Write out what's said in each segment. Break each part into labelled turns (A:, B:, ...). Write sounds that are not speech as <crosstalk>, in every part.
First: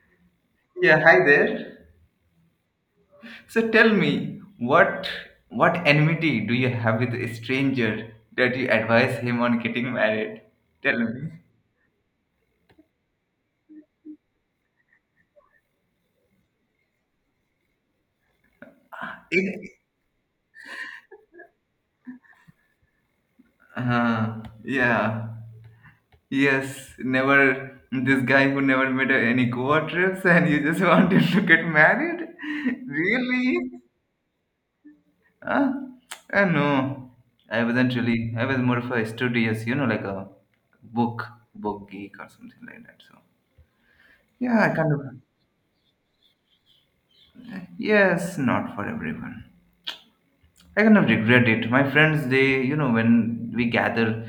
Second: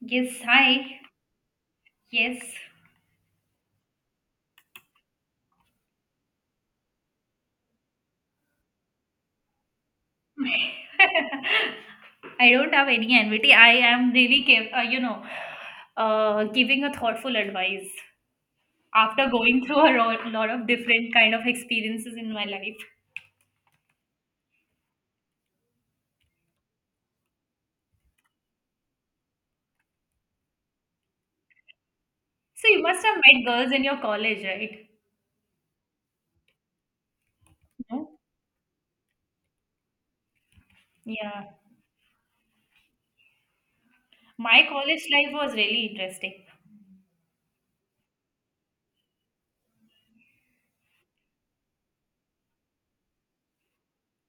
A: Yes, hi.
B: Yeah, hi there.
A: Yes.
B: So tell me, what enmity do you have with a stranger that you advise him on getting married? Tell me.
A: <laughs> I don't have any envy. I am really, giving a thoughtful advice after going
B: It,
A: through a lot of different kind of experiences in my life.
B: yeah. Yes, never this guy who never made any Goa trips and you just <laughs> want him to get married? <laughs>
A: So you must have met
B: Really?
A: girls in your college, right?
B: Huh? No. I wasn't
A: No?
B: really I was more of a studious, you know, like a book
A: Yeah.
B: book geek or something like that. So
A: My
B: yeah, I kind of
A: college life was really interesting.
B: Yes, not for everyone. I kind of regret it. My friends, they, you know, when we gather,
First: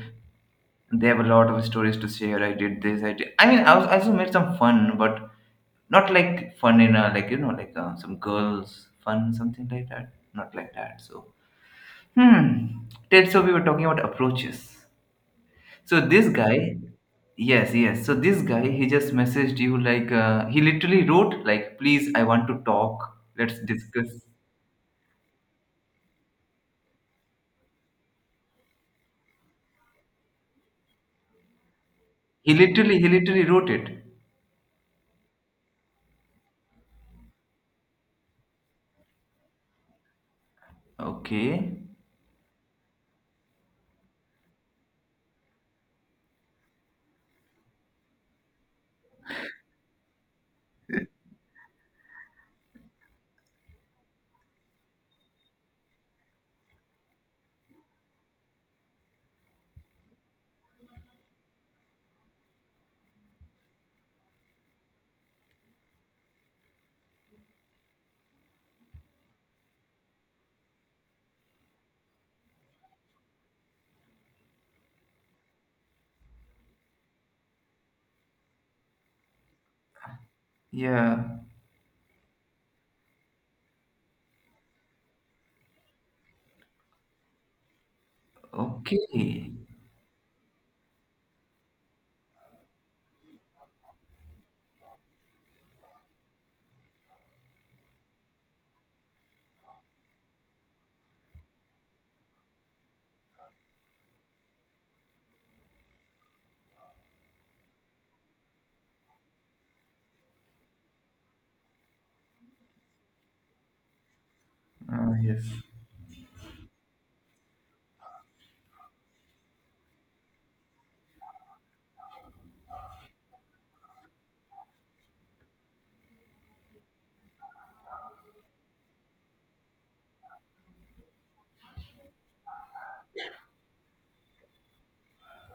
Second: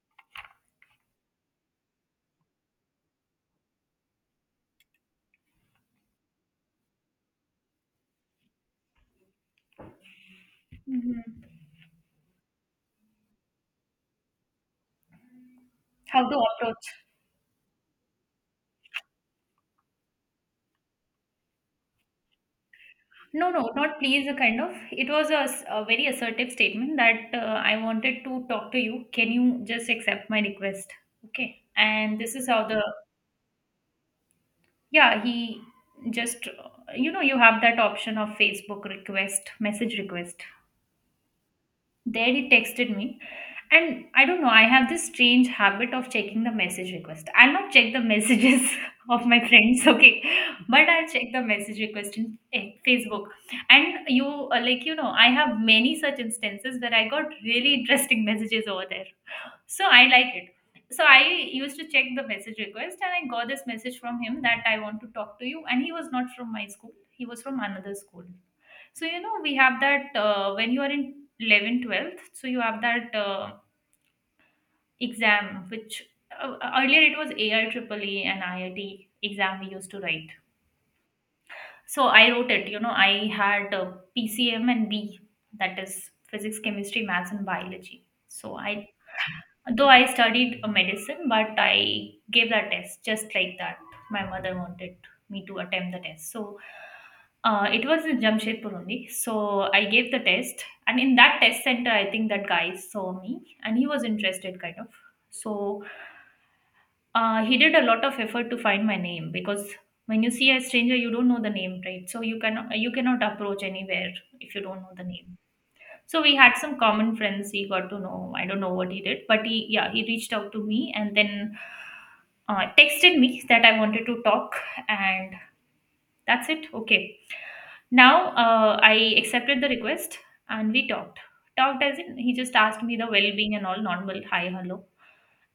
B: they have a lot of stories to share. I did this, I did. I was, I also made some fun, but not like fun in a, like, you know, like some girls' fun, something like that. Not like that. So,
A: Hmm.
B: hmm. Ted, so we were talking about approaches. So this
A: How to
B: guy,
A: approach.
B: yes, yes. So this guy, he just messaged you, like, he literally wrote, like, please, I want to talk.
A: No,
B: Let's
A: no, not
B: discuss.
A: please. A kind of it was a very assertive statement that I wanted to talk to you. Can you just accept my request? Okay. And this is
B: He
A: how the
B: literally, he literally wrote it.
A: yeah, he just you have that option of Facebook request, message request.
B: Okay.
A: There he texted me. And I don't know, I have this strange habit of checking the message request. I'll not check the messages <laughs> of my friends, okay, but I'll check the message request in Facebook. And like, I have many such instances where I got really interesting messages over there. So I like it. So I used to check the message request and I got this message from him that I want to talk to you. And he was not from my school, he was from another school. So, we have that when you are in 11, 12th. So you have that. Exam, which earlier it was AIEEE and IIT exam we used to write.
B: Yeah.
A: So I wrote it, I had PCM and B, that is physics, chemistry, maths, and biology.
B: Okay.
A: Though I studied medicine, but I gave that test just like that. My mother wanted me to attempt the test. So it was in Jamshedpur only. So I gave the test, and in that test center, I think that guy saw me and he was interested, kind of. So he did a lot of effort to find my name, because when you see a stranger you don't know the name, right? So you cannot approach anywhere if you don't know the name.
B: Yes.
A: So we had some common friends, he got to know. I don't know what he did, but he yeah, he reached out to me, and then texted me that I wanted to talk. And that's it. Okay, now I accepted the request, and we talked. Talked as in he just asked me the well-being and all, normal hi hello,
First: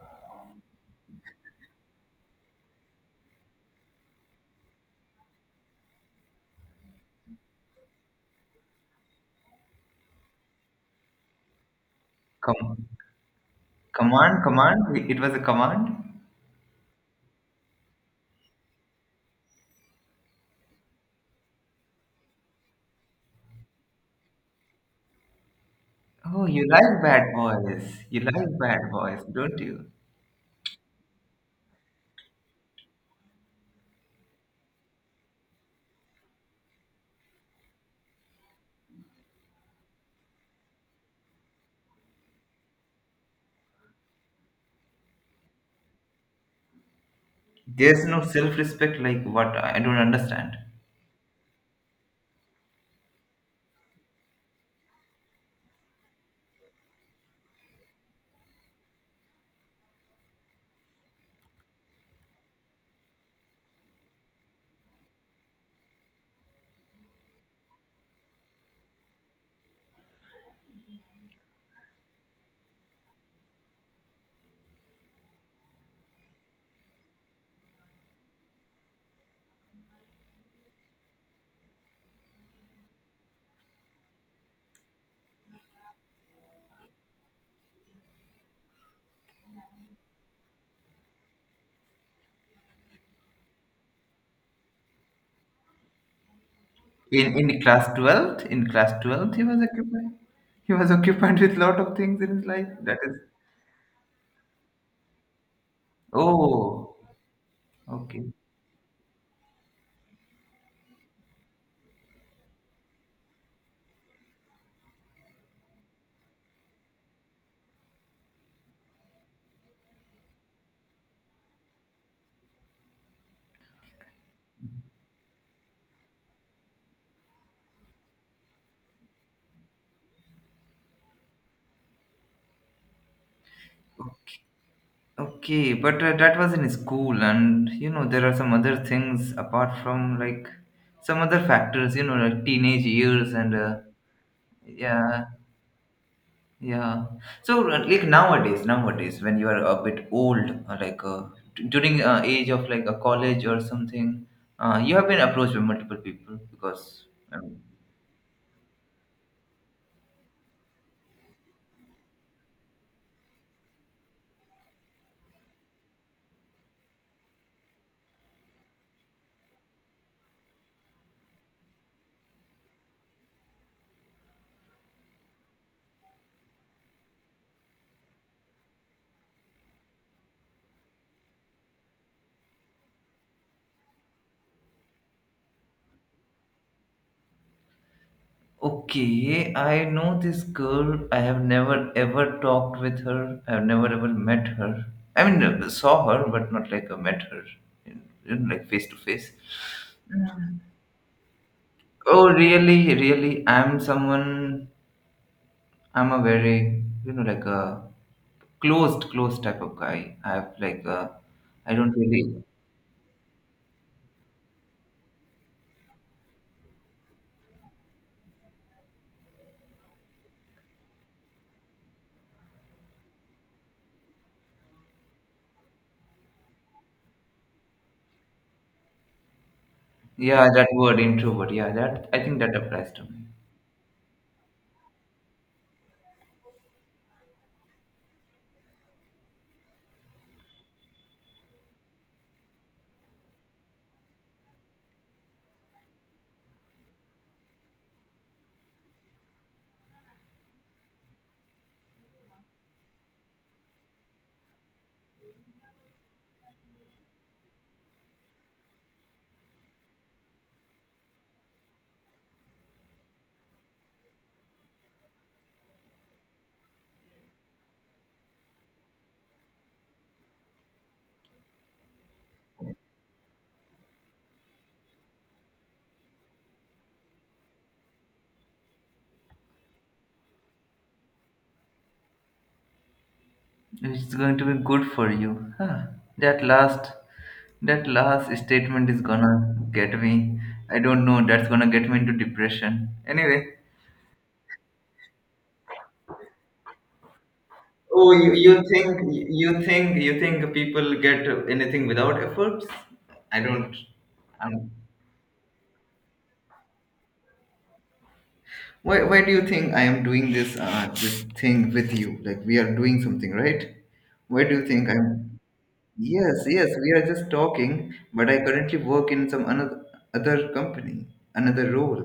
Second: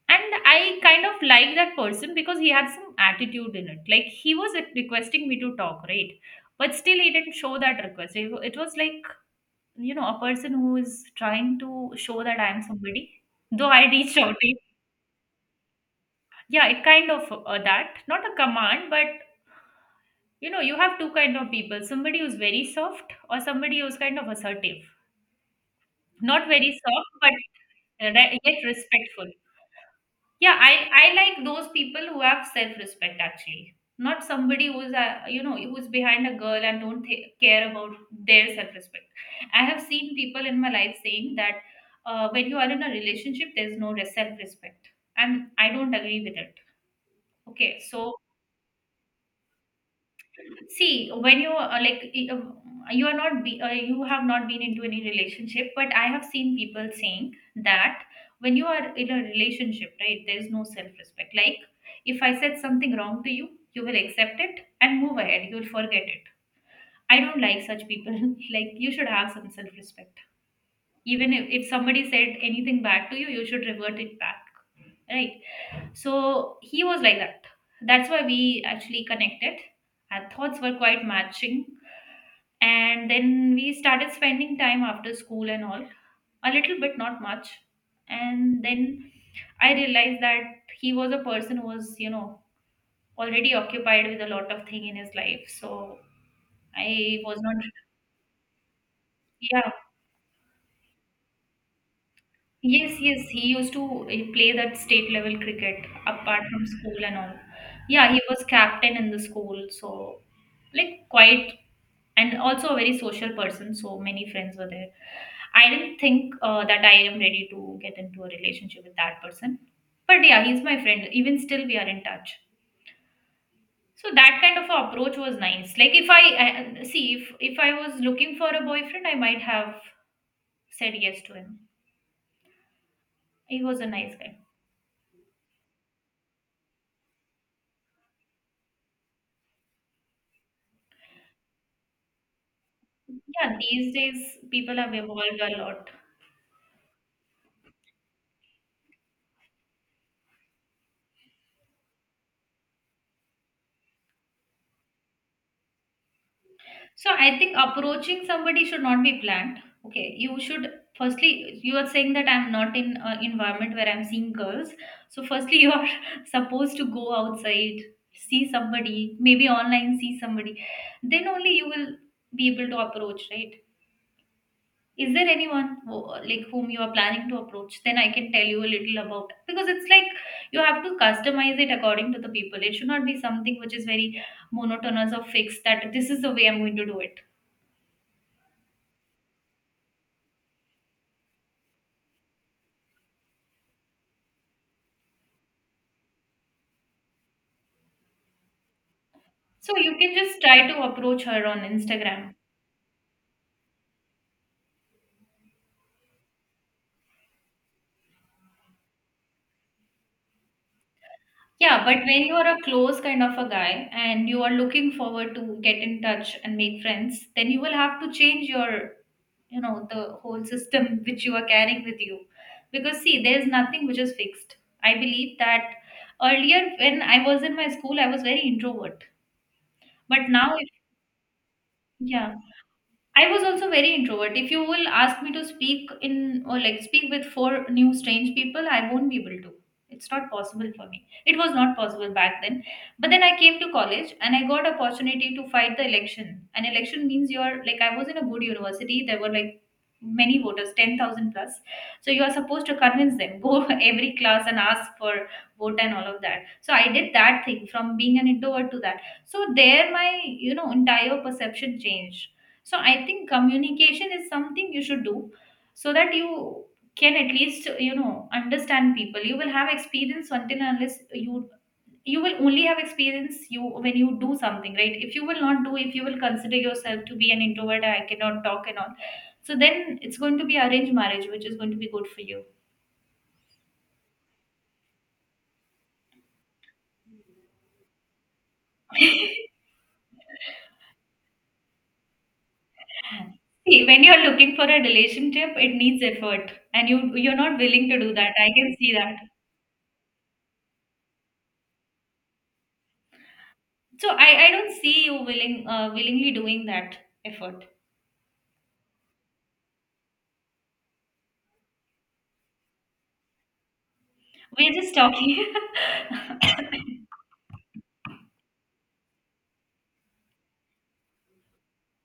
A: and I kind of like that person because he had some attitude in it. Like, he was requesting me to talk, right, but still he didn't show that request. It was like, a person who is trying to show that I am
B: Com-
A: somebody, though I reached out
B: command,
A: to him.
B: command. It was a command.
A: Yeah, it kind of that, not a command, but you have two kind of people: somebody who's very soft, or somebody who's kind of assertive,
B: Oh,
A: not
B: you
A: very
B: like
A: soft,
B: bad boys.
A: but
B: You like
A: yet
B: bad boys,
A: respectful.
B: don't you?
A: Yeah, I like those people who have self respect actually, not somebody who's who's behind a girl and don't care about their self respect. I have seen people in my life saying that when you are in a relationship there's no self respect, and I don't agree with it. Okay, so
B: There's no self-respect like what I don't understand.
A: see, when you like you are not be, you have not been into any relationship, but I have seen people saying that when you are in a relationship, right, there is no self-respect. Like, if I said something wrong to you, you will accept it and move ahead. You will forget it. I don't like such people. <laughs> Like, you should have some self-respect. Even if somebody said anything bad to you, you should revert it back, right? So he was like that. That's why we actually connected. Our thoughts were quite matching, and then we started spending time after school and all, a little bit, not much. And then I realized that he was a person who was already occupied with a lot of thing in his life, so I
B: In
A: was not.
B: in class twelfth, in class twelfth, he was
A: Yeah.
B: occupied. He was <laughs> occupied with lot of things in his life. That
A: Yes,
B: is.
A: yes, he used to play that state level cricket apart from
B: Oh.
A: school and all. Yeah, he
B: Okay.
A: was captain in the school, so, like, quite, and also a very social person, so many friends were there. I didn't think that I am ready to get into a relationship with that person. But yeah, he's my friend. Even still, we are in touch. So that kind of approach was nice. Like, if I see, if I was looking for a boyfriend, I might have said yes to him. He was a nice guy.
B: Okay, but that was in school, and you know, there are some other things apart from like some other factors, you know, like teenage years and
A: Yeah, these days people have
B: yeah,
A: evolved a lot.
B: yeah. So, like nowadays, when you are a bit old, during age of like a college or something, you have been approached by multiple people because.
A: So I think approaching somebody should not be planned. Okay, you should firstly you are saying that I'm not in an environment where I'm seeing girls. So firstly you are <laughs> supposed to go outside, see somebody, maybe online see somebody. Then only you will be able to approach, right? Is there anyone like, whom you are planning to approach? Then I can tell you a little about, because it's like you have to customize it according to the people. It should not be something which is very monotonous or fixed, that this is the way I'm going to do it.
B: Okay, I know this girl. I have never ever talked with her. I have never ever met her. I mean, saw her, but not like I met her, in face to face.
A: So you can just
B: Mm.
A: try to approach her on
B: Oh,
A: Instagram.
B: really. I'm someone. I'm a very, you know, like a closed type of guy. I have like a, I
A: Yeah,
B: don't
A: but when you
B: really.
A: are a close kind of a guy and you are looking forward to get in touch and make friends, then you will have to change your, the whole system which you are carrying with you, because, see, there's nothing which is fixed. I believe that earlier, when I was in my school, I was very introvert, but
B: Yeah,
A: now,
B: that
A: if,
B: word introvert. Yeah, that I
A: yeah,
B: think that applies to me.
A: I was also very introvert. If you will ask me to speak in or like speak with four new strange people, I won't be able to. It's not possible for me. It was not possible back then. But then I came to college and I got opportunity to fight the election. An election means you're like, I was in a good university. There were, like, many voters, 10,000 plus. So you are supposed to convince them, <laughs> go every class and ask for vote and all of that. So I did that thing, from being an introvert to that. So there my, entire perception changed. So I think communication is something you should do, so that you can at least understand people. You will have experience until and unless you will only have experience you when you do something, right? If you will not do, if you will consider yourself to be an introvert, I cannot talk and all. So then it's going to be arranged marriage, which is going to be good for you.
B: It's going to be good for you. Huh. That last that last statement is gonna
A: <laughs>
B: get me. I don't know, that's gonna get me into depression. Anyway.
A: See, when you're looking for a relationship, it needs effort, and you're not willing to
B: Oh
A: do
B: you,
A: that. I
B: you
A: can
B: think
A: see that.
B: you think you think people get anything without efforts? I don't
A: So I
B: I'm,
A: don't see you willing willingly doing that effort.
B: Why do you think I am doing this thing with you? Like we are doing something, right? Why do you
A: We're
B: think
A: just
B: I'm
A: talking.
B: Yes, yes, we are just talking, but I currently work in some another other company, another role,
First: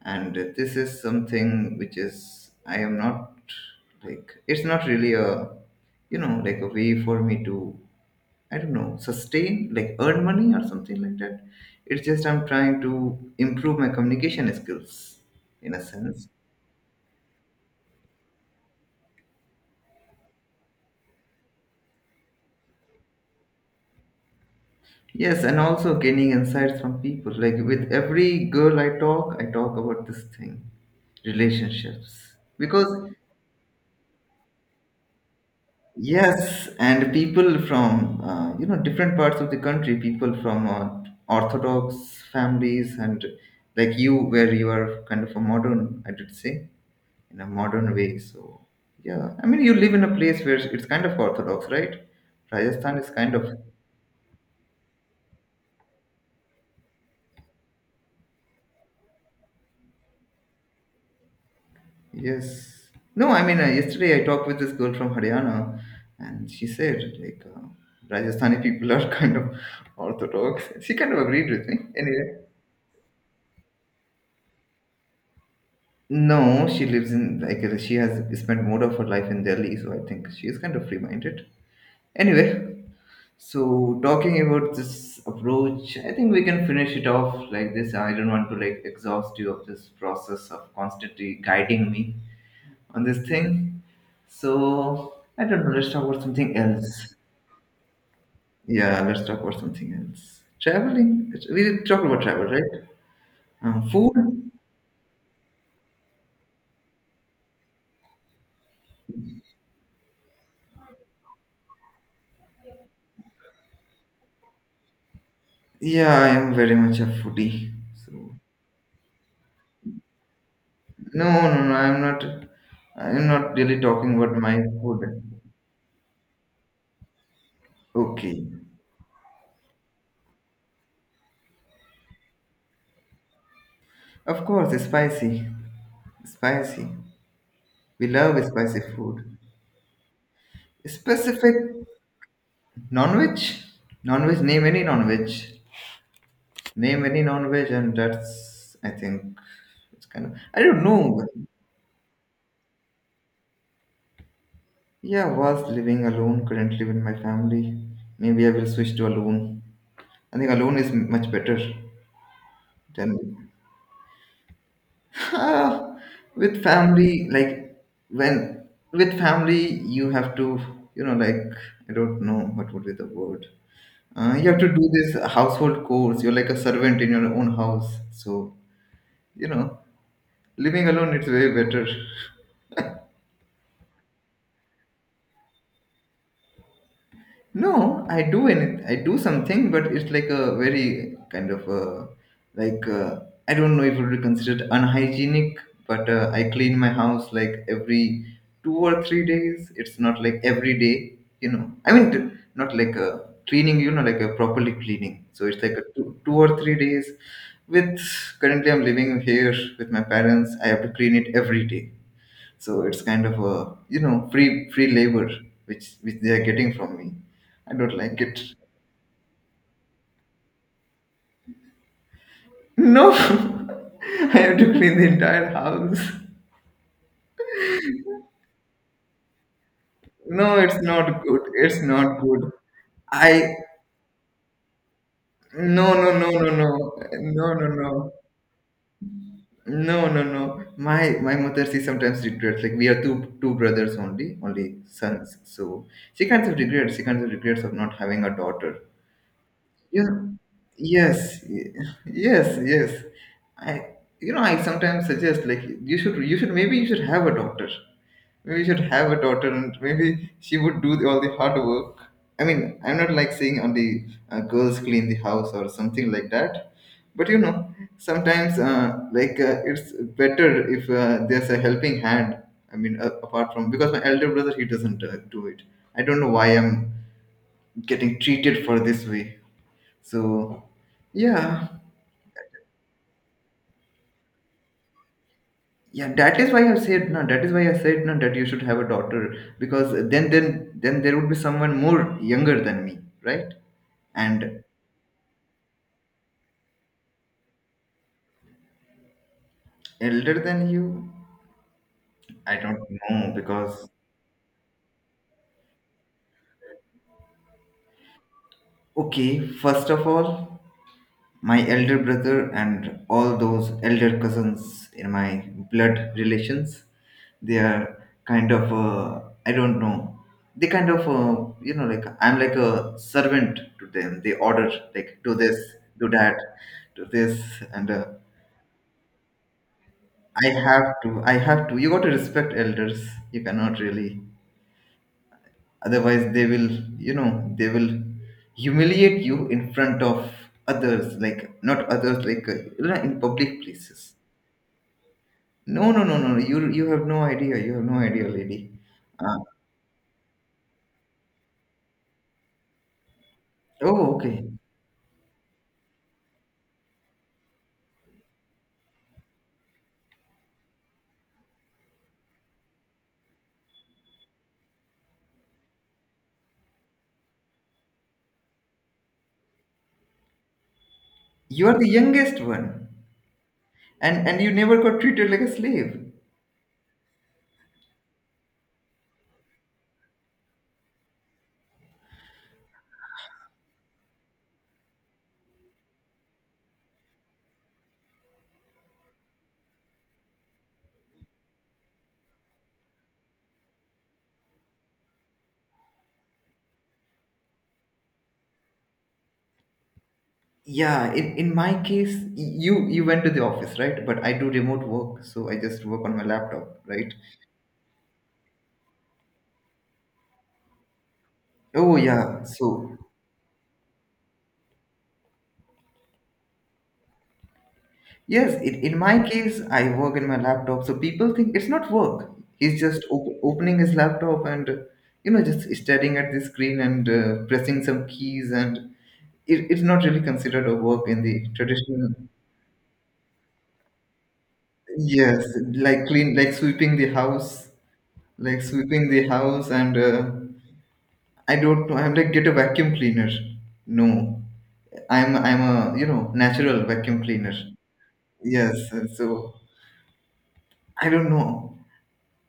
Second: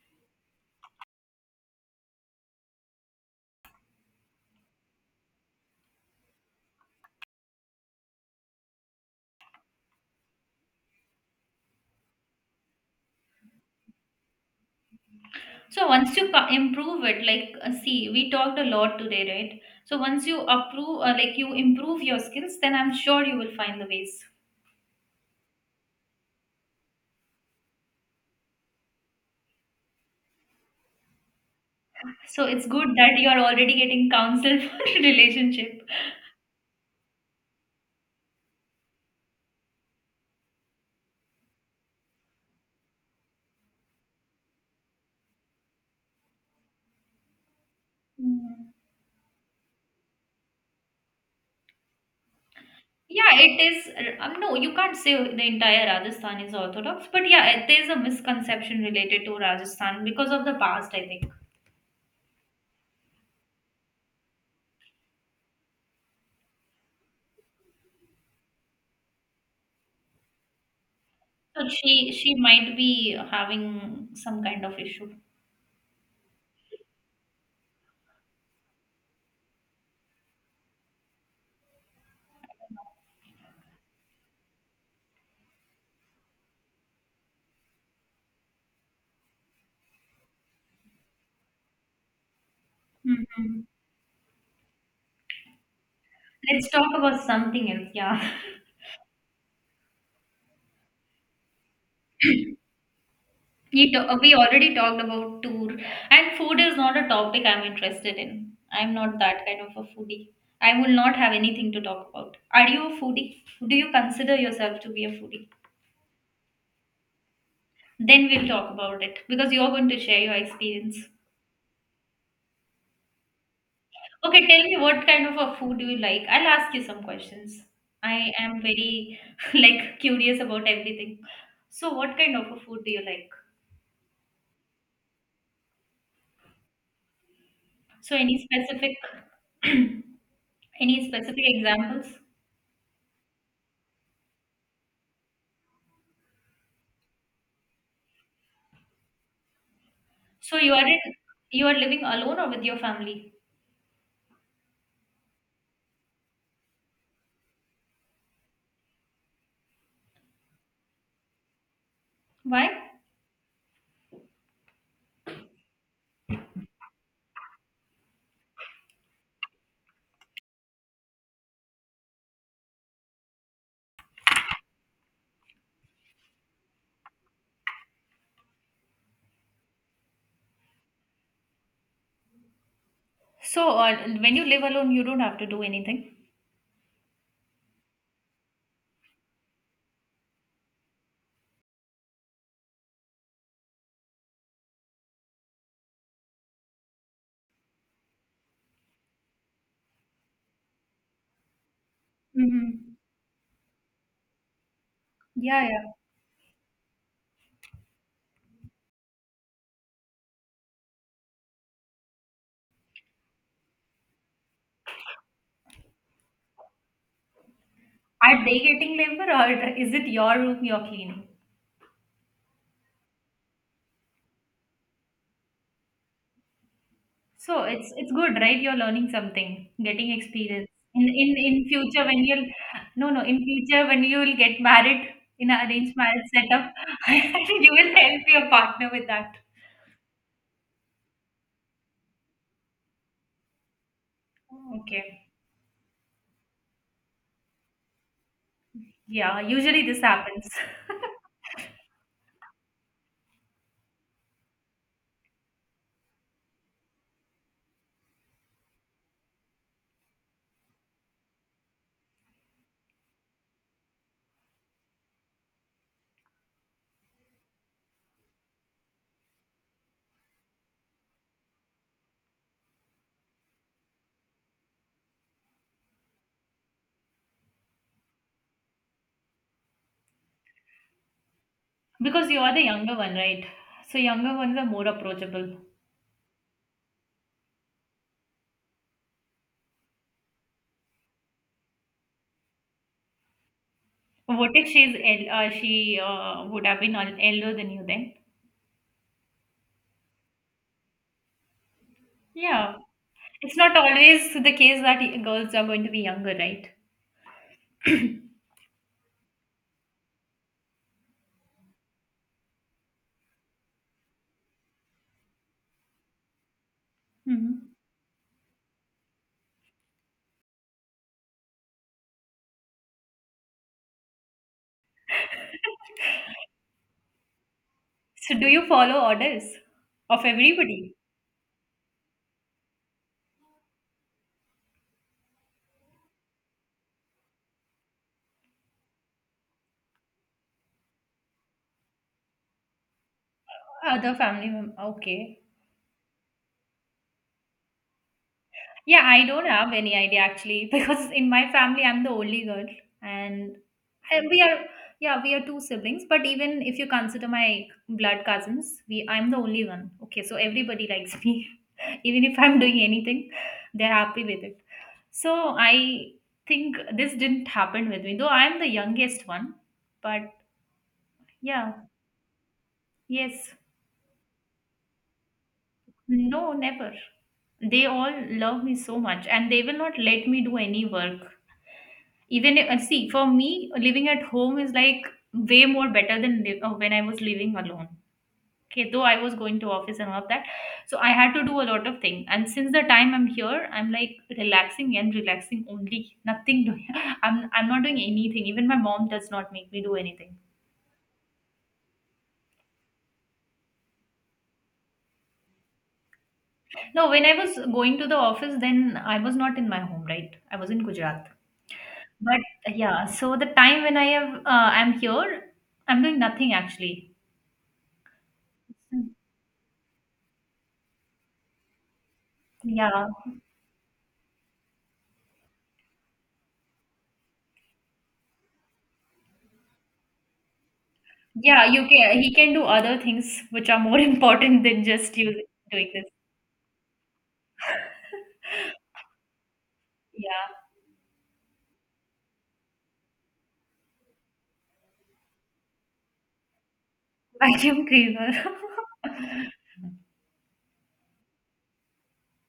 B: and this is something which is I am not like it's not really a you know like a way for me to I don't know sustain like earn money or something like that. It's just I'm trying to improve my communication skills
A: <laughs>
B: in a
A: So once
B: sense
A: you improve it, like see, we talked a lot today, right? So once you like you improve your skills, then I'm sure you will find the ways.
B: Yes, and also gaining insights from people. Like with every girl I talk about this thing, relationships.
A: So it's good
B: Because
A: that you are already getting counsel <laughs> for relationship.
B: yes, and people from you know different parts of the country, people from Orthodox families, and like you, where you are kind of a modern, I did say, in a modern way. So
A: Mm.
B: yeah, I mean, you live in a place where it's kind of Orthodox, right? Rajasthan is kind
A: Yeah,
B: of
A: it is. No, you can't say the entire Rajasthan is Orthodox, but yeah, there's a misconception related to Rajasthan because of the past, I think.
B: Yes. No, I mean, yesterday I talked with this girl from Haryana, and she said, like, Rajasthani people are <laughs> kind of orthodox. She kind of agreed with
A: So
B: me.
A: she
B: Anyway,
A: might be having some kind of issue.
B: no, she lives in, like, she has spent more of her life in Delhi, so I think she is kind of free minded. Anyway, so talking about this approach, I think we can finish it off like this. I don't want to, like, exhaust you of this process of constantly guiding me on this
A: Hmm.
B: thing. So I don't know. Let's talk about something
A: Let's talk
B: else.
A: about something else. Yeah,
B: Yeah, let's talk about something else. Traveling. We did talk about travel, right?
A: <laughs> we
B: Food.
A: already talked about tour, and food is not a topic I'm interested in. I'm not that kind of a foodie. I will not have anything to talk about. Are you a foodie? Do you consider yourself to be a foodie?
B: Yeah, I am very much a foodie.
A: Then
B: So
A: we'll talk about it, because you're going to share your experience.
B: no, no, no. I'm not. I'm not really talking about
A: Okay,
B: my
A: tell me, what
B: food.
A: kind of a food do you like? I'll ask you some questions. I
B: Okay.
A: am very <laughs> like curious about everything. So what kind of a food do you like?
B: Of course, it's spicy. Spicy. We
A: So any
B: love spicy
A: specific
B: food.
A: <clears throat> any specific
B: Specific
A: examples?
B: non-veg? Non-veg, name any non-veg. Name any non-veg and that's, I think, it's kind of
A: So
B: I
A: you
B: don't
A: are in,
B: know.
A: you are living alone or with your family?
B: Yeah, was living alone. Currently with my family. Maybe I will switch to alone. I think alone is much better
A: Why?
B: than Ah, with family. Like when with family, you have to you know like I don't know what would be the word. You have to do this household chores. You're like a servant in your own house. So you know, living alone it's way better.
A: So when you live alone, you don't have to do anything.
B: No, I do and I do something, but it's like a very kind of like uh, I don't know if it would be considered unhygienic, but I clean my house like every 2 or 3 days. It's not like every day, you know. I mean, not like
A: Mm-hmm.
B: a cleaning, you know, like a properly cleaning. So it's
A: Yeah,
B: like a
A: yeah.
B: two or three days. With currently, I'm living here with my parents. I have to clean it every day so it's kind of a you know free labor which they are getting from me. I don't like it.
A: Are they getting labor, or is it your room you're cleaning?
B: No. <laughs> I have to clean the entire house.
A: So it's good, right? You're learning something, getting
B: No,
A: experience.
B: it's not
A: In in
B: good,
A: in
B: it's
A: future
B: not
A: when
B: good
A: you'll, no, no,
B: I
A: in future when you'll get married in an
B: no
A: arranged
B: no
A: marriage
B: no no
A: setup,
B: no no
A: <laughs>
B: no
A: you
B: no
A: will help your partner with that.
B: no no no my mother she sometimes regrets like we are two brothers only, only
A: Okay.
B: sons so she kind of regrets of not having a daughter.
A: Yeah, usually this
B: You know,
A: happens. <laughs>
B: yes, yes, yes. I, you know, I sometimes suggest like you should maybe you should have a daughter. Maybe you should have a daughter, and maybe she would do all the hard work. I mean, I'm not like saying only girls clean the house or something like that, but you know, sometimes it's better if there's a helping hand. I mean, apart from because my elder brother he doesn't do it. I don't know why I'm getting treated for this way. So yeah,
A: Because you are the younger one, right? So younger ones are more approachable.
B: yeah, that is why I said no. That is why I said no that you should have a daughter because then there would be someone more younger than me, right?
A: What
B: And
A: if she's she would have been elder than you then?
B: elder than you, I
A: Yeah.
B: don't know
A: It's not
B: because
A: always the case that girls are going to be younger, right? <coughs>
B: okay, first of all, my elder brother and all those elder cousins in my blood relations
A: <clears throat>
B: they
A: Mhm.
B: are kind of I don't know they kind of you know like I'm like a servant to them. They order like do this, do
A: <laughs>
B: that, do this and
A: So do you follow orders of
B: i have
A: everybody?
B: to i have to you got to respect elders you cannot really otherwise they will you know they will humiliate you in front of others like not others like you know, in public places.
A: Other family member? Okay.
B: No, no, no, no, no. You have no idea. You have no idea, lady.
A: Yeah, I
B: Uh,
A: don't have any idea actually <laughs> because in my family I'm the only girl and
B: oh, okay.
A: we are, yeah, we are two siblings, but even if you consider my blood cousins, we I'm the only one. Okay, so everybody likes <laughs> me. Even if I'm doing anything, they're happy with it. So I think this didn't happen with me, though I'm the youngest one. But
B: You
A: yeah,
B: are the youngest one,
A: yes.
B: and you never got treated like a slave.
A: No, never. They all love me so much and they will not let me do any work. Even if, see, for me, living at home is like way more better than when I was living alone. Okay, though I was going to office and all of that. So I had to do a lot of things. And since the time I'm here, I'm like relaxing and relaxing only. Nothing doing. <laughs> I'm not doing anything. Even my mom does not make me do anything.
B: Yeah, in my case, you went to the office, right? But I do remote work, so I just work on my laptop,
A: No,
B: right?
A: when I was going to the office, then I was not in my home, right? I was in Gujarat.
B: Oh
A: But
B: yeah. So
A: yeah, so the time when I have, I'm here, I'm doing nothing actually.
B: yes, in my case, I work in my laptop. So people think it's not work. He's just
A: Yeah,
B: opening his laptop and you know just staring at the screen and pressing some keys and it's not really considered a work in the
A: yeah, you
B: traditional
A: can he can do other things which are more <laughs> important than just you
B: yes
A: doing
B: like
A: this.
B: clean like sweeping the house, like
A: <laughs>
B: sweeping the house and
A: Yeah,
B: I don't know I'm like get a vacuum cleaner. No, I'm a you know natural vacuum cleaner.
A: vacuum cleaner.
B: Yes and
A: <laughs>
B: so I don't know,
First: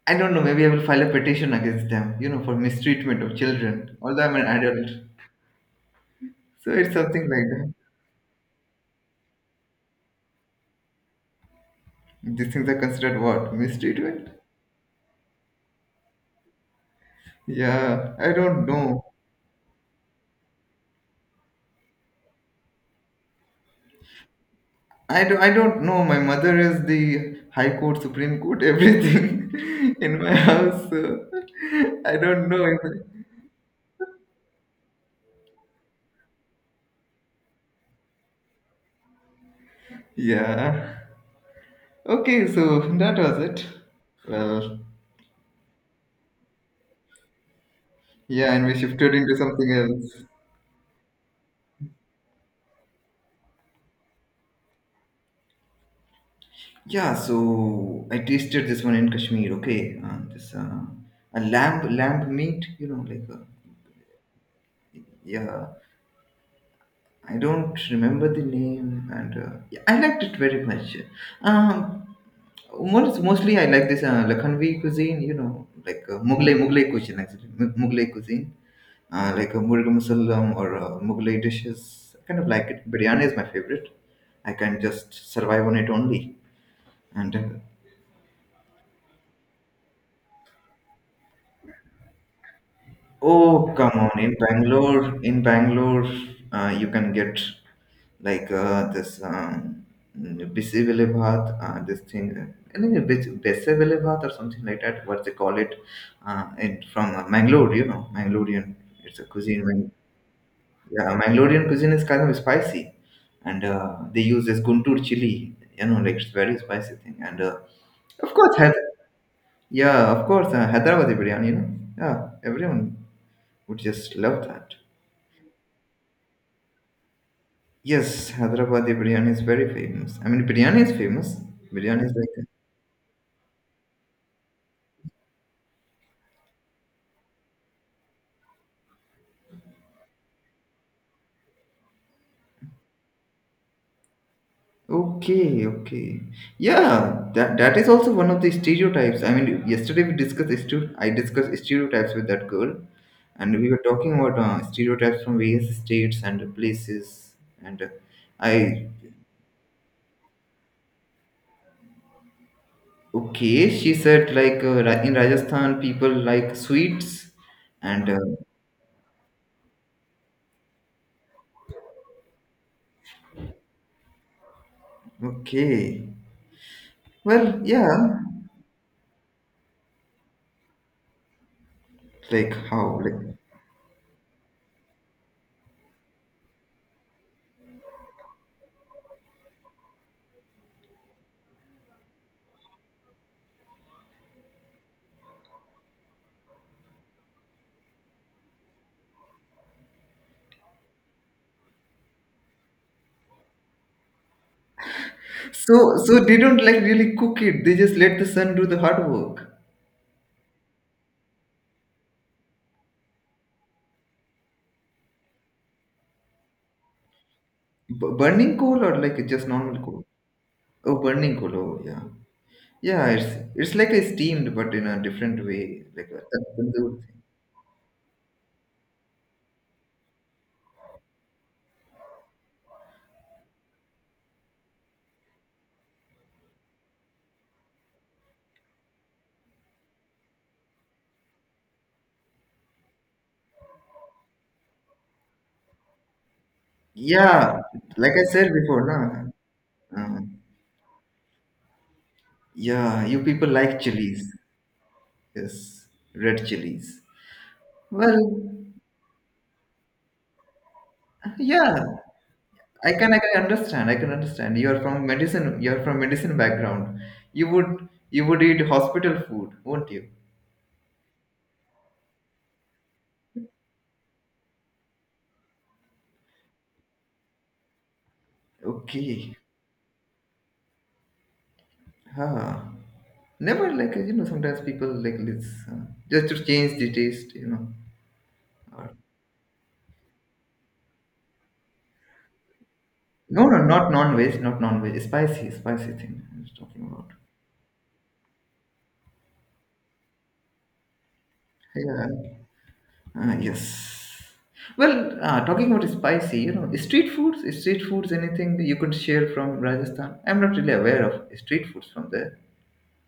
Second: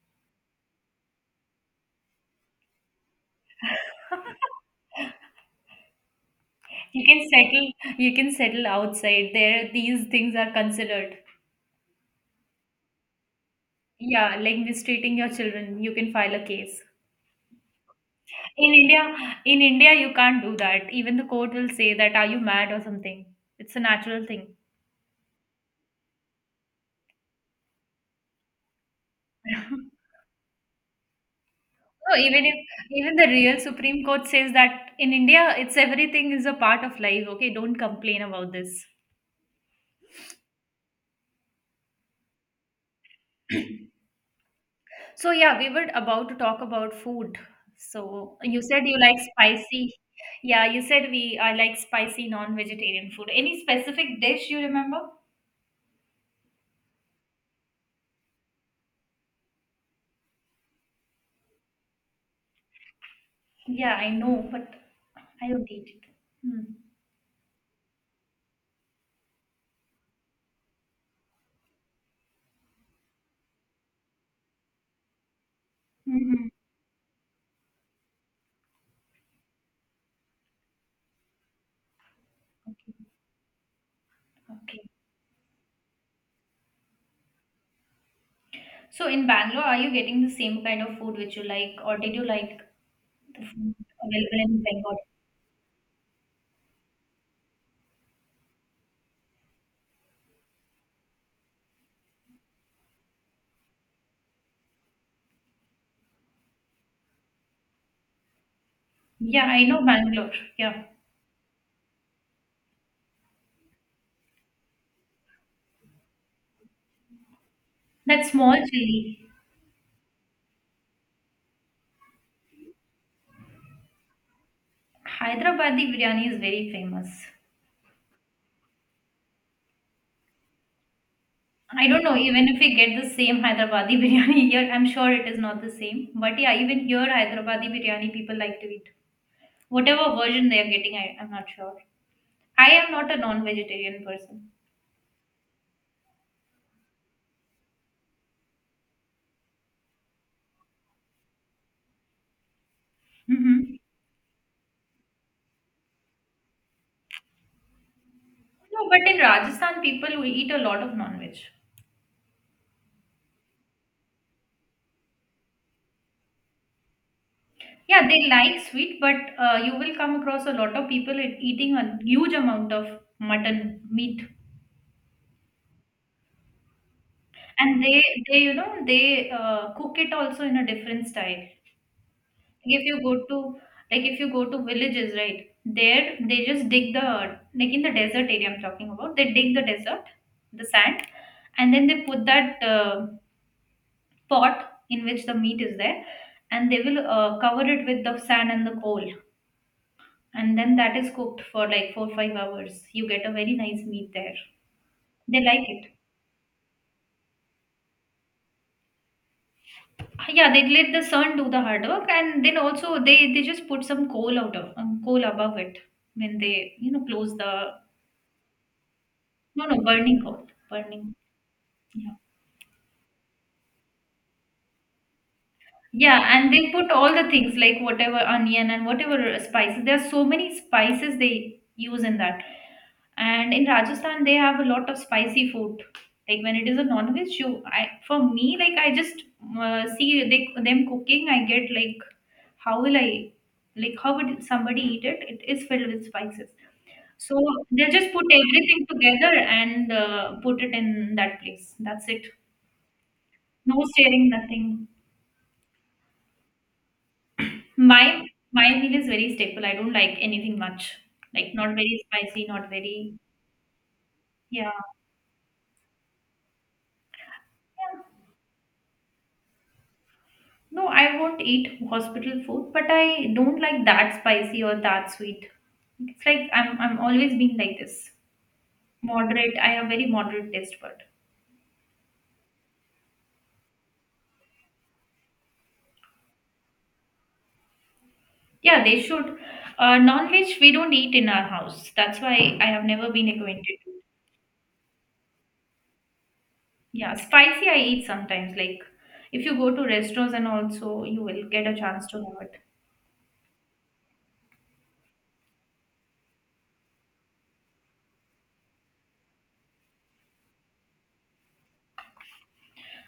B: I don't know, maybe I will file a petition against them you know for mistreatment of children although I'm an adult. So it's
A: You
B: something
A: can
B: like
A: settle.
B: that.
A: You can settle outside. There, these things are considered.
B: These things are considered what, mistreatment?
A: Yeah, like mistreating your children, you can file a case.
B: Yeah, I don't
A: In
B: know.
A: India, in India, you can't do that. Even the court will say that, are you mad or something? It's a natural thing.
B: I do, I don't know. My mother is the High Court, Supreme Court, everything <laughs>
A: <laughs>
B: in my house. So <laughs>
A: No,
B: I
A: even
B: don't
A: if
B: know. If
A: even the real Supreme Court says that in India, it's everything is a part of life. Okay, don't complain about this.
B: yeah. Okay, so that was it. Well,
A: So yeah, we were about to talk about food. So
B: yeah,
A: you
B: and we
A: said you
B: shifted
A: like
B: into something
A: spicy.
B: else.
A: Yeah, you said we I like spicy non-vegetarian food. Any specific dish you remember?
B: Yeah, so I tasted this one in Kashmir. Okay, this a lamb meat. You know, like
A: Yeah, I know, but I
B: yeah,
A: don't eat it. Hmm.
B: I don't remember the name, and yeah, I liked it very much. Um, mostly, I like this Lakhanvi cuisine, you know, like
A: Mm-hmm.
B: Mughlai cuisine actually, Mughlai cuisine, Muruga Masalam or Mughlai dishes. I kind of like it.
A: Okay.
B: Biryani is my favorite. I can
A: Okay.
B: just survive on it only. And
A: So in Bangalore, are you getting the same kind of food which you like, or did you like the
B: oh,
A: food
B: come on! In
A: available in Bengal?
B: Bangalore, you can get like this Bisivile Bhat, this thing, no, Besivile Bhat or something like that, what they call it, it from Mangalore, you know, Mangalorean, it's a
A: Yeah,
B: cuisine,
A: I know
B: Mang-
A: Bangalore. Yeah,
B: Yeah, Mangalorean cuisine is kind of spicy, and they use this Guntur chili, you know, like it's very spicy thing, and
A: that
B: of
A: small
B: course, Hyder-
A: chili.
B: yeah, of course, Hyderabadi biryani, you know, yeah, everyone would just love that.
A: Hyderabadi biryani is very famous.
B: Yes, Hyderabadi biryani is very famous. I mean, biryani is famous.
A: I don't
B: Biryani is
A: know,
B: like
A: even if we get the same Hyderabadi <laughs> biryani here, I'm sure it is not the same. But yeah, even here, Hyderabadi biryani people like to eat. Whatever version they are getting, I'm not sure. I am not a non vegetarian person.
B: Okay, okay. Yeah, that is also one of the stereotypes. I mean, yesterday I discussed stereotypes with that girl, and we
A: Hmm.
B: were talking about stereotypes from various states and places. And
A: No,
B: I
A: but in Rajasthan, people will eat a lot of non veg.
B: Okay, she said in Rajasthan people like sweets,
A: Yeah,
B: and
A: they like sweet, but you will come across a lot of people eating a huge amount of mutton meat,
B: okay, well,
A: and they
B: yeah,
A: they you know they cook it also in a different style.
B: like
A: Like, if
B: how
A: you go
B: like
A: to, like, if you go to villages, right? There they just dig the, like, in the desert area I'm talking about. They dig the desert, the sand, and then they put that pot in which the meat is there, and they will cover it with the sand and the coal, and then that is cooked for like 4-5 hours. You get a very nice meat there. They like
B: so
A: it.
B: they don't like really cook it. They just let the sun do the hard work.
A: Yeah, they let the sun do the hard work, and then also they just put some coal out of coal above it when they, you know, close the,
B: B- burning coal or like just
A: no no
B: normal coal?
A: burning coal,
B: Oh,
A: burning.
B: burning kolo, yeah.
A: Yeah,
B: Yeah, it's like a steamed but in a different way, like a
A: yeah, and they
B: tandoor
A: put all
B: thing.
A: the things like whatever onion and whatever spices. There are so many spices they use in that. And in Rajasthan, they have a lot of spicy food. Like when it is a non-veg, for me, like I just see them cooking, I get like, how will I, like how would somebody eat it? It is filled with spices. So
B: Yeah,
A: they just
B: like I
A: put
B: said
A: everything
B: before,
A: together and
B: nah. Uh,
A: put it in that place. That's it.
B: yeah, you people like
A: No
B: chilies.
A: stirring, nothing.
B: Yes, red chilies.
A: My
B: Well,
A: my meal is very staple. I don't like anything much. Like not
B: yeah,
A: very spicy, not
B: I can
A: very,
B: I can understand. I can understand. You
A: yeah.
B: are from medicine. You are from medicine background. You would eat hospital food, won't you?
A: No, I won't eat hospital food, but I don't like that spicy or that sweet. It's like I'm always being like this.
B: Okay.
A: Moderate. I have very moderate taste bud.
B: Huh. Never like you know. Sometimes people like let's just to change the taste, you know.
A: Yeah, they should. Non-veg we don't eat in our house. That's why I have never been
B: No, no,
A: acquainted.
B: not non-veg, not non-veg. Spicy, spicy thing I was talking about.
A: Yeah, spicy I eat sometimes. Like if you go to restaurants and also you will get a
B: Yeah.
A: chance to have it.
B: Yes. Well, talking about spicy, you know, street foods, anything you could share from Rajasthan? I'm not really aware of street foods from there.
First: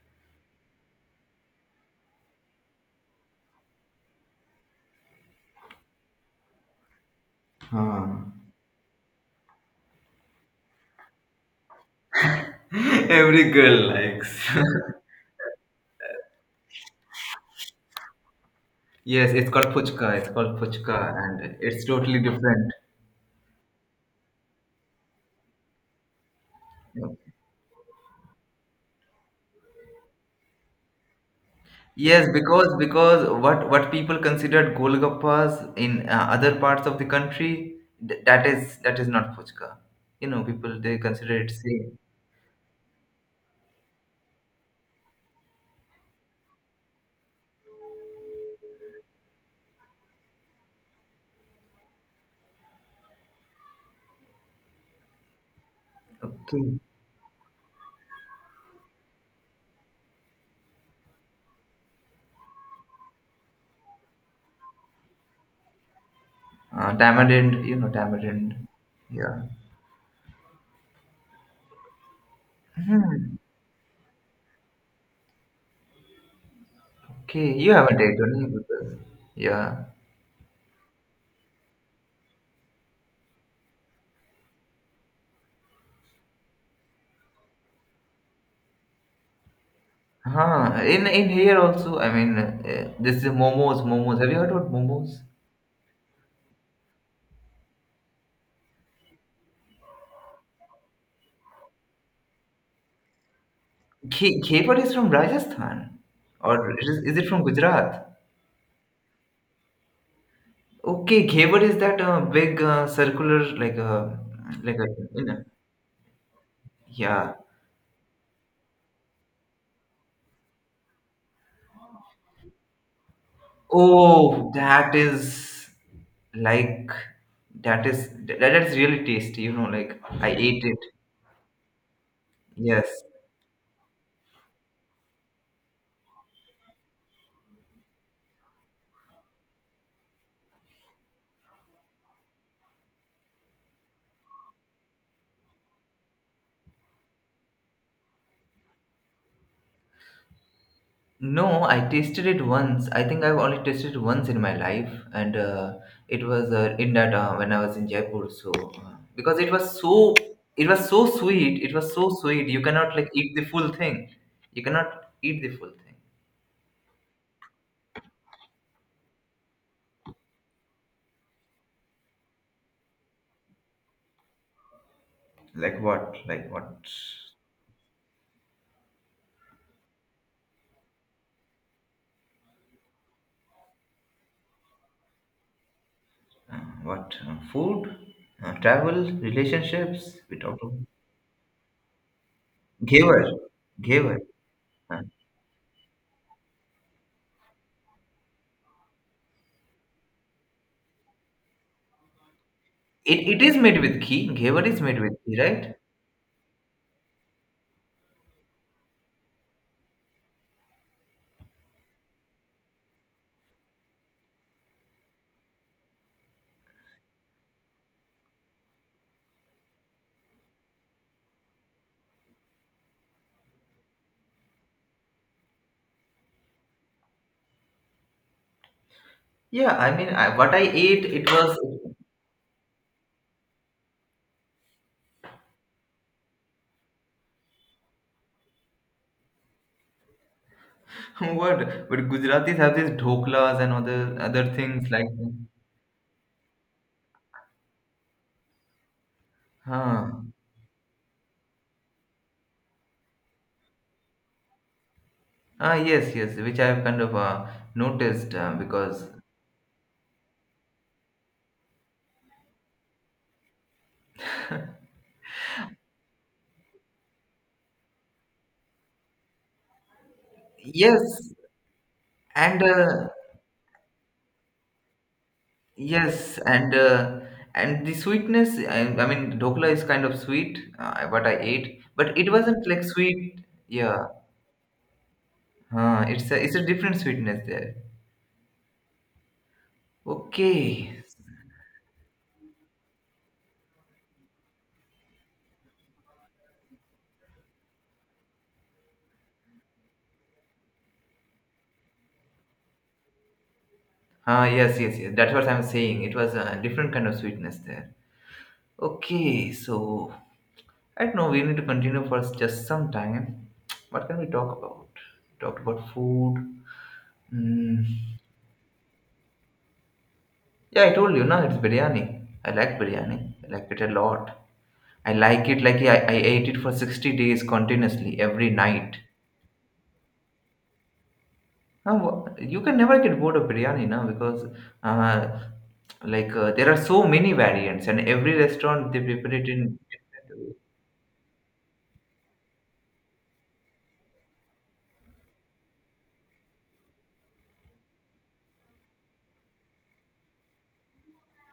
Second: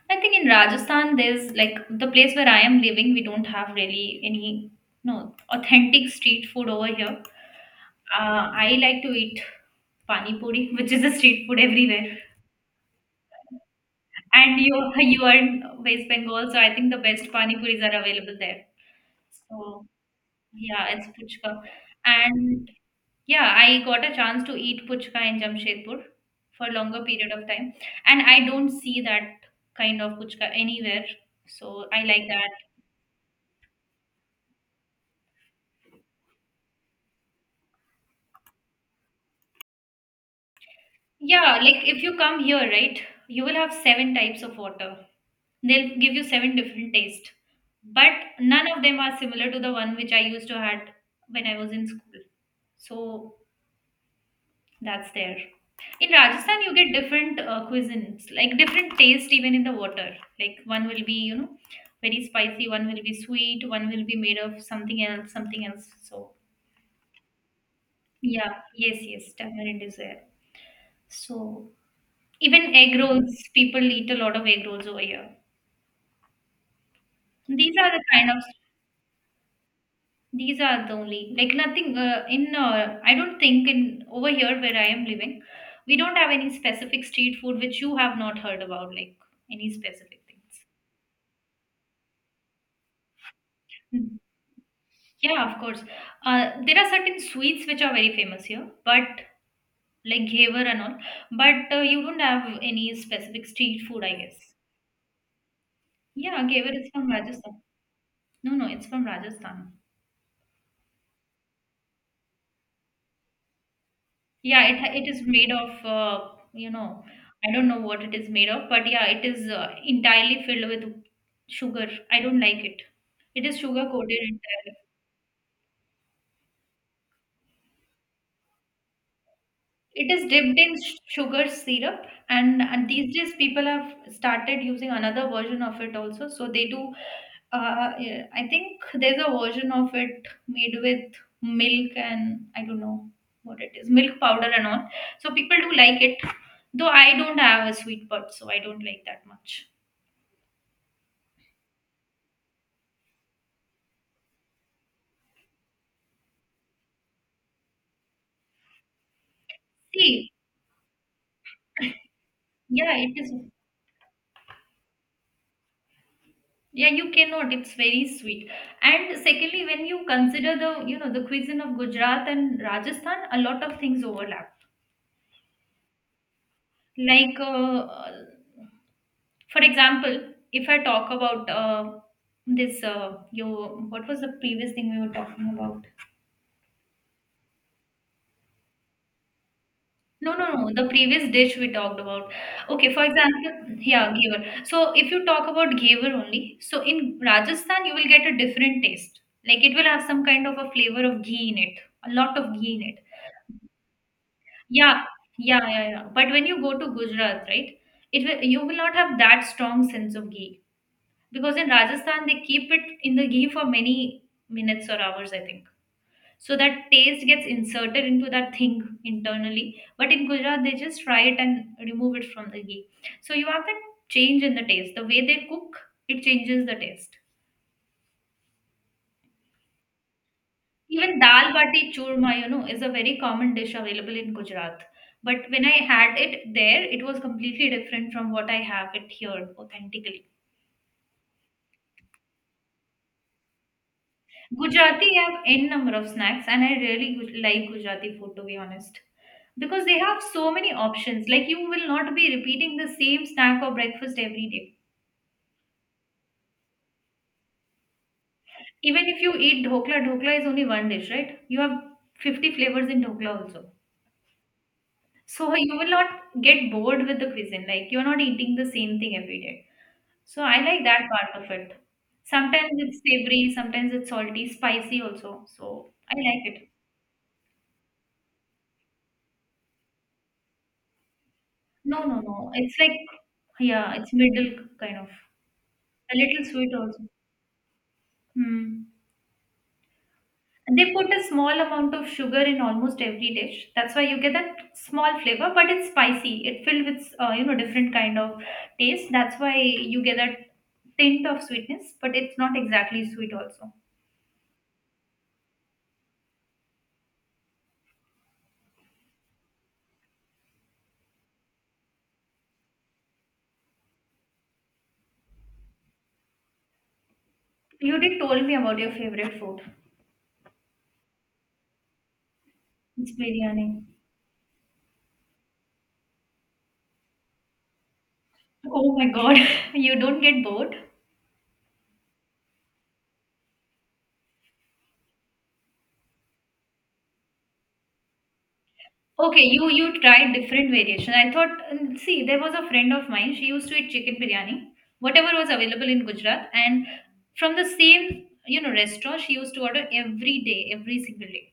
A: I think in Rajasthan there's like the place where I am living, we don't have really any, no authentic street food over here.
B: Ah.
A: I like to eat pani puri, <laughs> which is a street food everywhere.
B: <laughs> Every girl likes.
A: And you are in West Bengal, so I think the best pani puris are available there.
B: <laughs> Yes, it's called
A: So
B: puchka. It's called
A: yeah,
B: puchka,
A: it's
B: and
A: puchka.
B: it's totally
A: And
B: different.
A: yeah, I got a chance to eat puchka in Jamshedpur for a longer period of time, and I don't see that kind of puchka anywhere. So I
B: Yes,
A: like that.
B: because what people considered golgappas in other parts of the country, that is not puchka. You know, people they consider it
A: Yeah, like
B: same.
A: if you come here, right, you will have seven types of water. They'll give you seven different tastes, but none of them are similar to the one which I used to had when I was in school. So that's there. In Rajasthan, you
B: Okay.
A: get different cuisines, like different taste even in the water. Like one will be, you know, very spicy, one will be sweet, one will be made of something else, something else. So
B: Tamarind, you know,
A: yeah,
B: tamarind.
A: yes, yes,
B: Yeah.
A: tamarind is there. So even egg
B: Hmm.
A: rolls, people eat a lot of egg rolls over here.
B: Okay, you
A: These are
B: haven't
A: the
B: ate
A: kind of,
B: only because yeah.
A: these are the only like nothing in I don't think in over here where I am living, we don't have any specific street food which you have not heard about, like any specific things.
B: Huh. In here also, I mean, this is momos. Momos.
A: Mm.
B: Have you heard about momos?
A: Yeah, of course. There are certain sweets which are very famous here, but like ghevar and all, but you don't have any specific street food, I guess.
B: Khepar is from Rajasthan,
A: Yeah,
B: or
A: ghevar is from
B: is it from
A: Rajasthan.
B: Gujarat?
A: No, no, it's from Rajasthan.
B: Okay, Khevar is that big circular
A: Yeah,
B: like a
A: it is
B: you know,
A: made of you know,
B: yeah.
A: I don't know what it is made of, but yeah, it is entirely filled with sugar. I don't like it. It is sugar coated
B: Oh,
A: entirely.
B: that is like that is that's really tasty. You know, like
A: It is
B: I
A: dipped
B: ate
A: in
B: it.
A: sugar syrup, and
B: Yes.
A: these days people have started using another version of it also. So they do, yeah, I think there's a version of it made with milk, and I don't know what it is, milk powder and all. So people do like it, though I don't have a sweet tooth, so I don't like that much.
B: No, I tasted it once. I think I've only tasted it once in my life, and it was in that when I was in Jaipur. So because
A: See,
B: it was so sweet, it was so sweet. You cannot
A: yeah,
B: like
A: it is.
B: eat the full thing. You cannot eat the full thing.
A: Yeah, you cannot. It's very sweet. And secondly, when you consider the, you know, the cuisine of Gujarat and Rajasthan, a lot of things overlap.
B: Like what? Like what?
A: Like, for example, if I talk about, this you what was the previous thing we were talking about?
B: Uh, what? Food? Travel? Relationships?
A: No,
B: We
A: no,
B: talked
A: no,
B: about
A: the previous dish we talked about. Okay, for
B: Ghevar.
A: example, yeah,
B: Ghevar.
A: ghevar. So
B: Uh,
A: if you talk about ghevar only, so in Rajasthan you will get a different taste. Like it will have some kind of a flavor of ghee in it, a lot of ghee in it.
B: it is made with ghee. Ghevar is made
A: yeah
B: with ghee,
A: yeah
B: right?
A: yeah yeah But when you go to Gujarat, right, it will, you will not have that strong sense of ghee, because in Rajasthan they keep it in the ghee for many minutes or hours, I think. So that taste gets inserted into that thing internally. But in Gujarat, they just fry it and remove it from the ghee. So you have that change in the taste. The way they cook, it changes the taste.
B: Yeah, I mean, what I ate,
A: Even
B: it
A: dal
B: was
A: bati churma, you know, is a very common dish available in Gujarat. But when I had it there, it was completely different from what I have it here authentically.
B: <laughs> what? But Gujaratis have these dhoklas and other things like
A: Gujarati
B: that.
A: have n number of snacks, and I really like Gujarati food, to be honest, because they
B: Huh.
A: have so many options. Like you will not be repeating the same snack or breakfast every day.
B: Ah, yes, yes, which I have kind of noticed
A: Even
B: because
A: if you eat dhokla, dhokla is only one dish, right? You have 50 flavors in dhokla also. So you will not get bored with the cuisine. Like you're not eating the same thing every day. So I like that
B: yes,
A: part of it.
B: and
A: Sometimes it's savory, sometimes it's salty, spicy also. So I
B: yes,
A: like it.
B: and the sweetness. I mean, dhokla is kind of sweet. What I ate,
A: No,
B: but
A: no,
B: it
A: no.
B: wasn't
A: It's
B: like
A: like,
B: sweet.
A: yeah,
B: Yeah,
A: it's middle kind of. A little
B: it's a
A: sweet
B: different
A: also.
B: sweetness there.
A: Hmm. They
B: Okay.
A: put a small amount of sugar in almost every dish. That's why you get that small flavor, but it's spicy. It filled with, you know, different kind of taste. That's why you get that tint of sweetness, but it's not exactly sweet also.
B: Ah, yes, yes, yes. That's what I'm saying. It was a different kind of sweetness there. Okay, so I don't know. We need to continue for just some time. What can we talk about? Talked about food. Mm.
A: You did told me about your favorite food.
B: Yeah, I told you, now it's biryani. I like
A: It's
B: biryani. I
A: biryani.
B: like it a lot. I like it like I ate it for 60 days continuously every
A: Oh
B: night.
A: my God, <laughs> you don't get bored?
B: Now, wha- you can never get bored of biryani now because uh, there are so many variants and every restaurant they prepare
A: Okay,
B: it
A: you
B: in
A: you tried
B: different way.
A: different variations. I thought, see, there was a friend of mine. She used to eat chicken biryani, whatever was available in Gujarat, and from the same, you know, restaurant, she used to order every day, every single day.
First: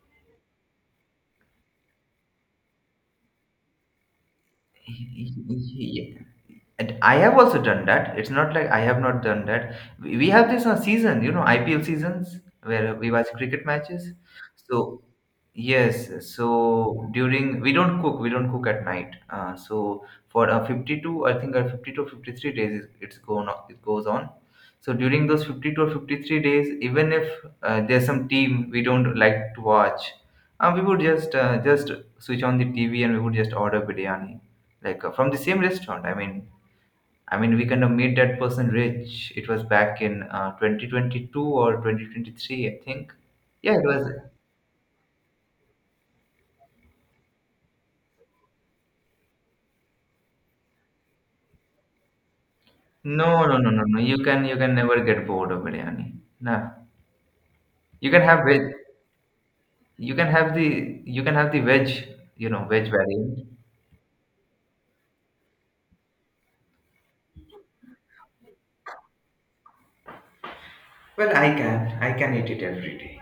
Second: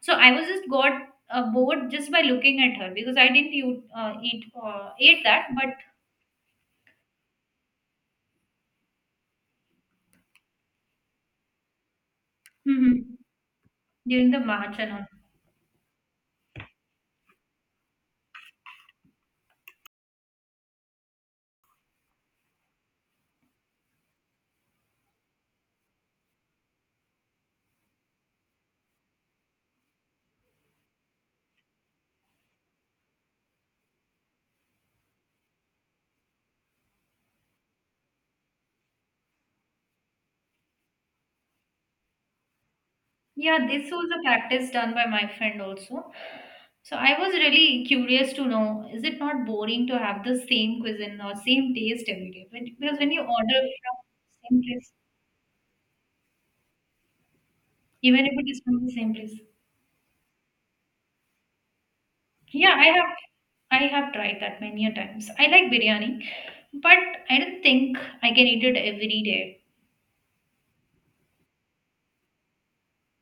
A: So I was just got bored just by looking at her because I didn't eat ate that, but
B: Yeah. And I have also done that. It's not like I have not done that. We have this season, you know, IPL seasons where we
A: Mhm.
B: watch cricket matches.
A: during the March and
B: So
A: all.
B: yes, so during we don't cook at night. So for 52, I think 52 or 53 days it's going on, it goes on. So during those 52 or 53 days, even if there's some team we don't like to watch, we would just switch on the TV and we would just order biryani, from the same restaurant. I mean we kind of made that person rich. It was back in 2022 or 2023, I think.
A: Yeah,
B: Yeah, it
A: this
B: was
A: was a practice done by my friend also. So I was really curious to know, is it not boring to have the same cuisine or same taste every day? But because when you order from
B: no, no, no, no, no. You can
A: the
B: you
A: same
B: can
A: place,
B: never get bored of biryani. Nah. You can
A: even if
B: have
A: it is
B: veg
A: from the same place.
B: you can have the veg, you know,
A: Yeah,
B: veg variant.
A: I have tried that many a times. I like biryani, but I don't think I can eat it every day.
B: Well, I can. I can eat it every day.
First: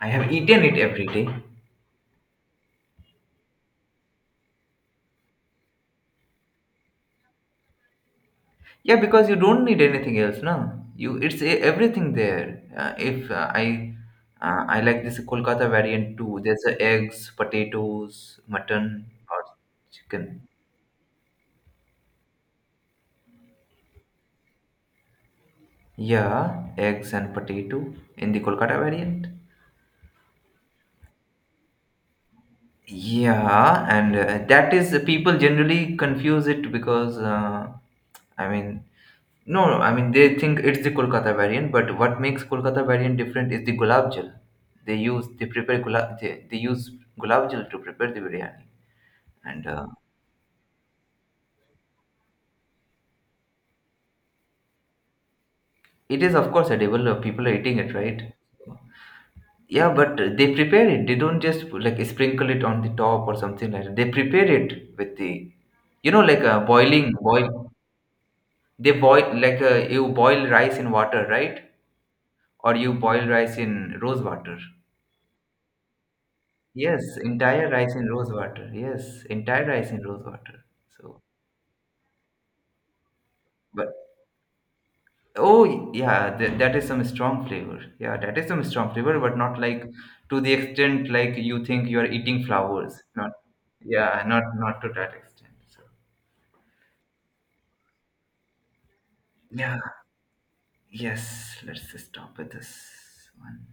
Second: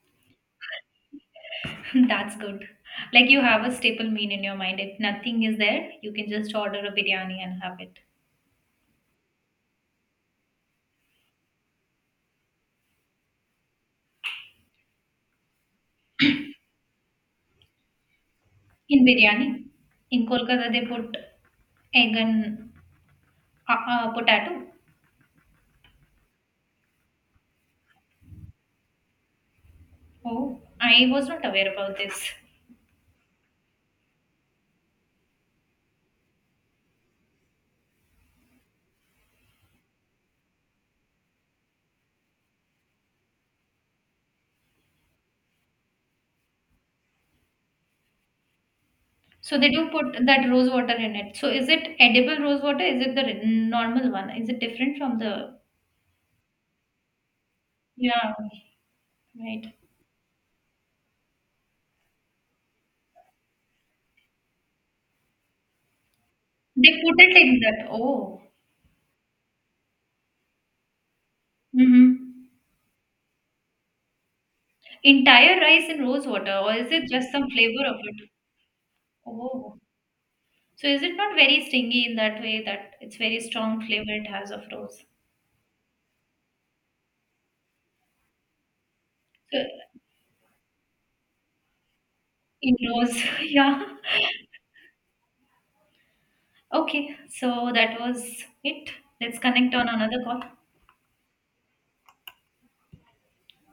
B: I have eaten it every day.
A: <laughs> That's good. Like you have a staple meal in your mind. If nothing is there, you can just order a biryani and have it.
B: Yeah, because you don't need anything else, no. You everything there. If I I like this Kolkata variant too. There's eggs, potatoes,
A: In
B: mutton or
A: biryani? In
B: chicken.
A: Kolkata, they put egg and potato.
B: Yeah, eggs and potato in the Kolkata variant.
A: Oh, I was not aware about this.
B: Yeah, and that is people generally confuse it because I mean no, no, I mean they think it's the Kolkata variant, but what makes Kolkata variant different is the gulab jal. They use gulab jal to prepare the biryani,
A: So
B: and
A: they do put that rose water in it. So is it edible rose water? Is it the normal one? Is it different from the?
B: it is of course edible. Uh, people are eating it, right?
A: Yeah, right.
B: Yeah, but they prepare it. They don't just like sprinkle it on the top or something like that. They prepare it with the, you know, like a
A: They put it in
B: boil.
A: that. Oh,
B: They boil like you boil rice in water, right?
A: mm-hmm.
B: Or you boil rice in rose water.
A: Entire rice in rose water, or is it
B: Yes,
A: just some
B: entire
A: flavor
B: rice
A: of
B: in
A: it?
B: rose water. Yes, entire
A: Oh,
B: rice in rose water.
A: so is it
B: So,
A: not very stingy in that way that it's very strong
B: but
A: flavor it has of rose?
B: oh yeah, that is some strong flavor. Yeah, that is some strong flavor, but not
A: So
B: like to the extent like you think you are eating
A: in
B: flowers.
A: rose,
B: Not
A: <laughs> yeah.
B: yeah, not not to that extent. So
A: Okay, so that was it. Let's connect
B: yeah,
A: on another call.
B: yes. Let's stop with this one.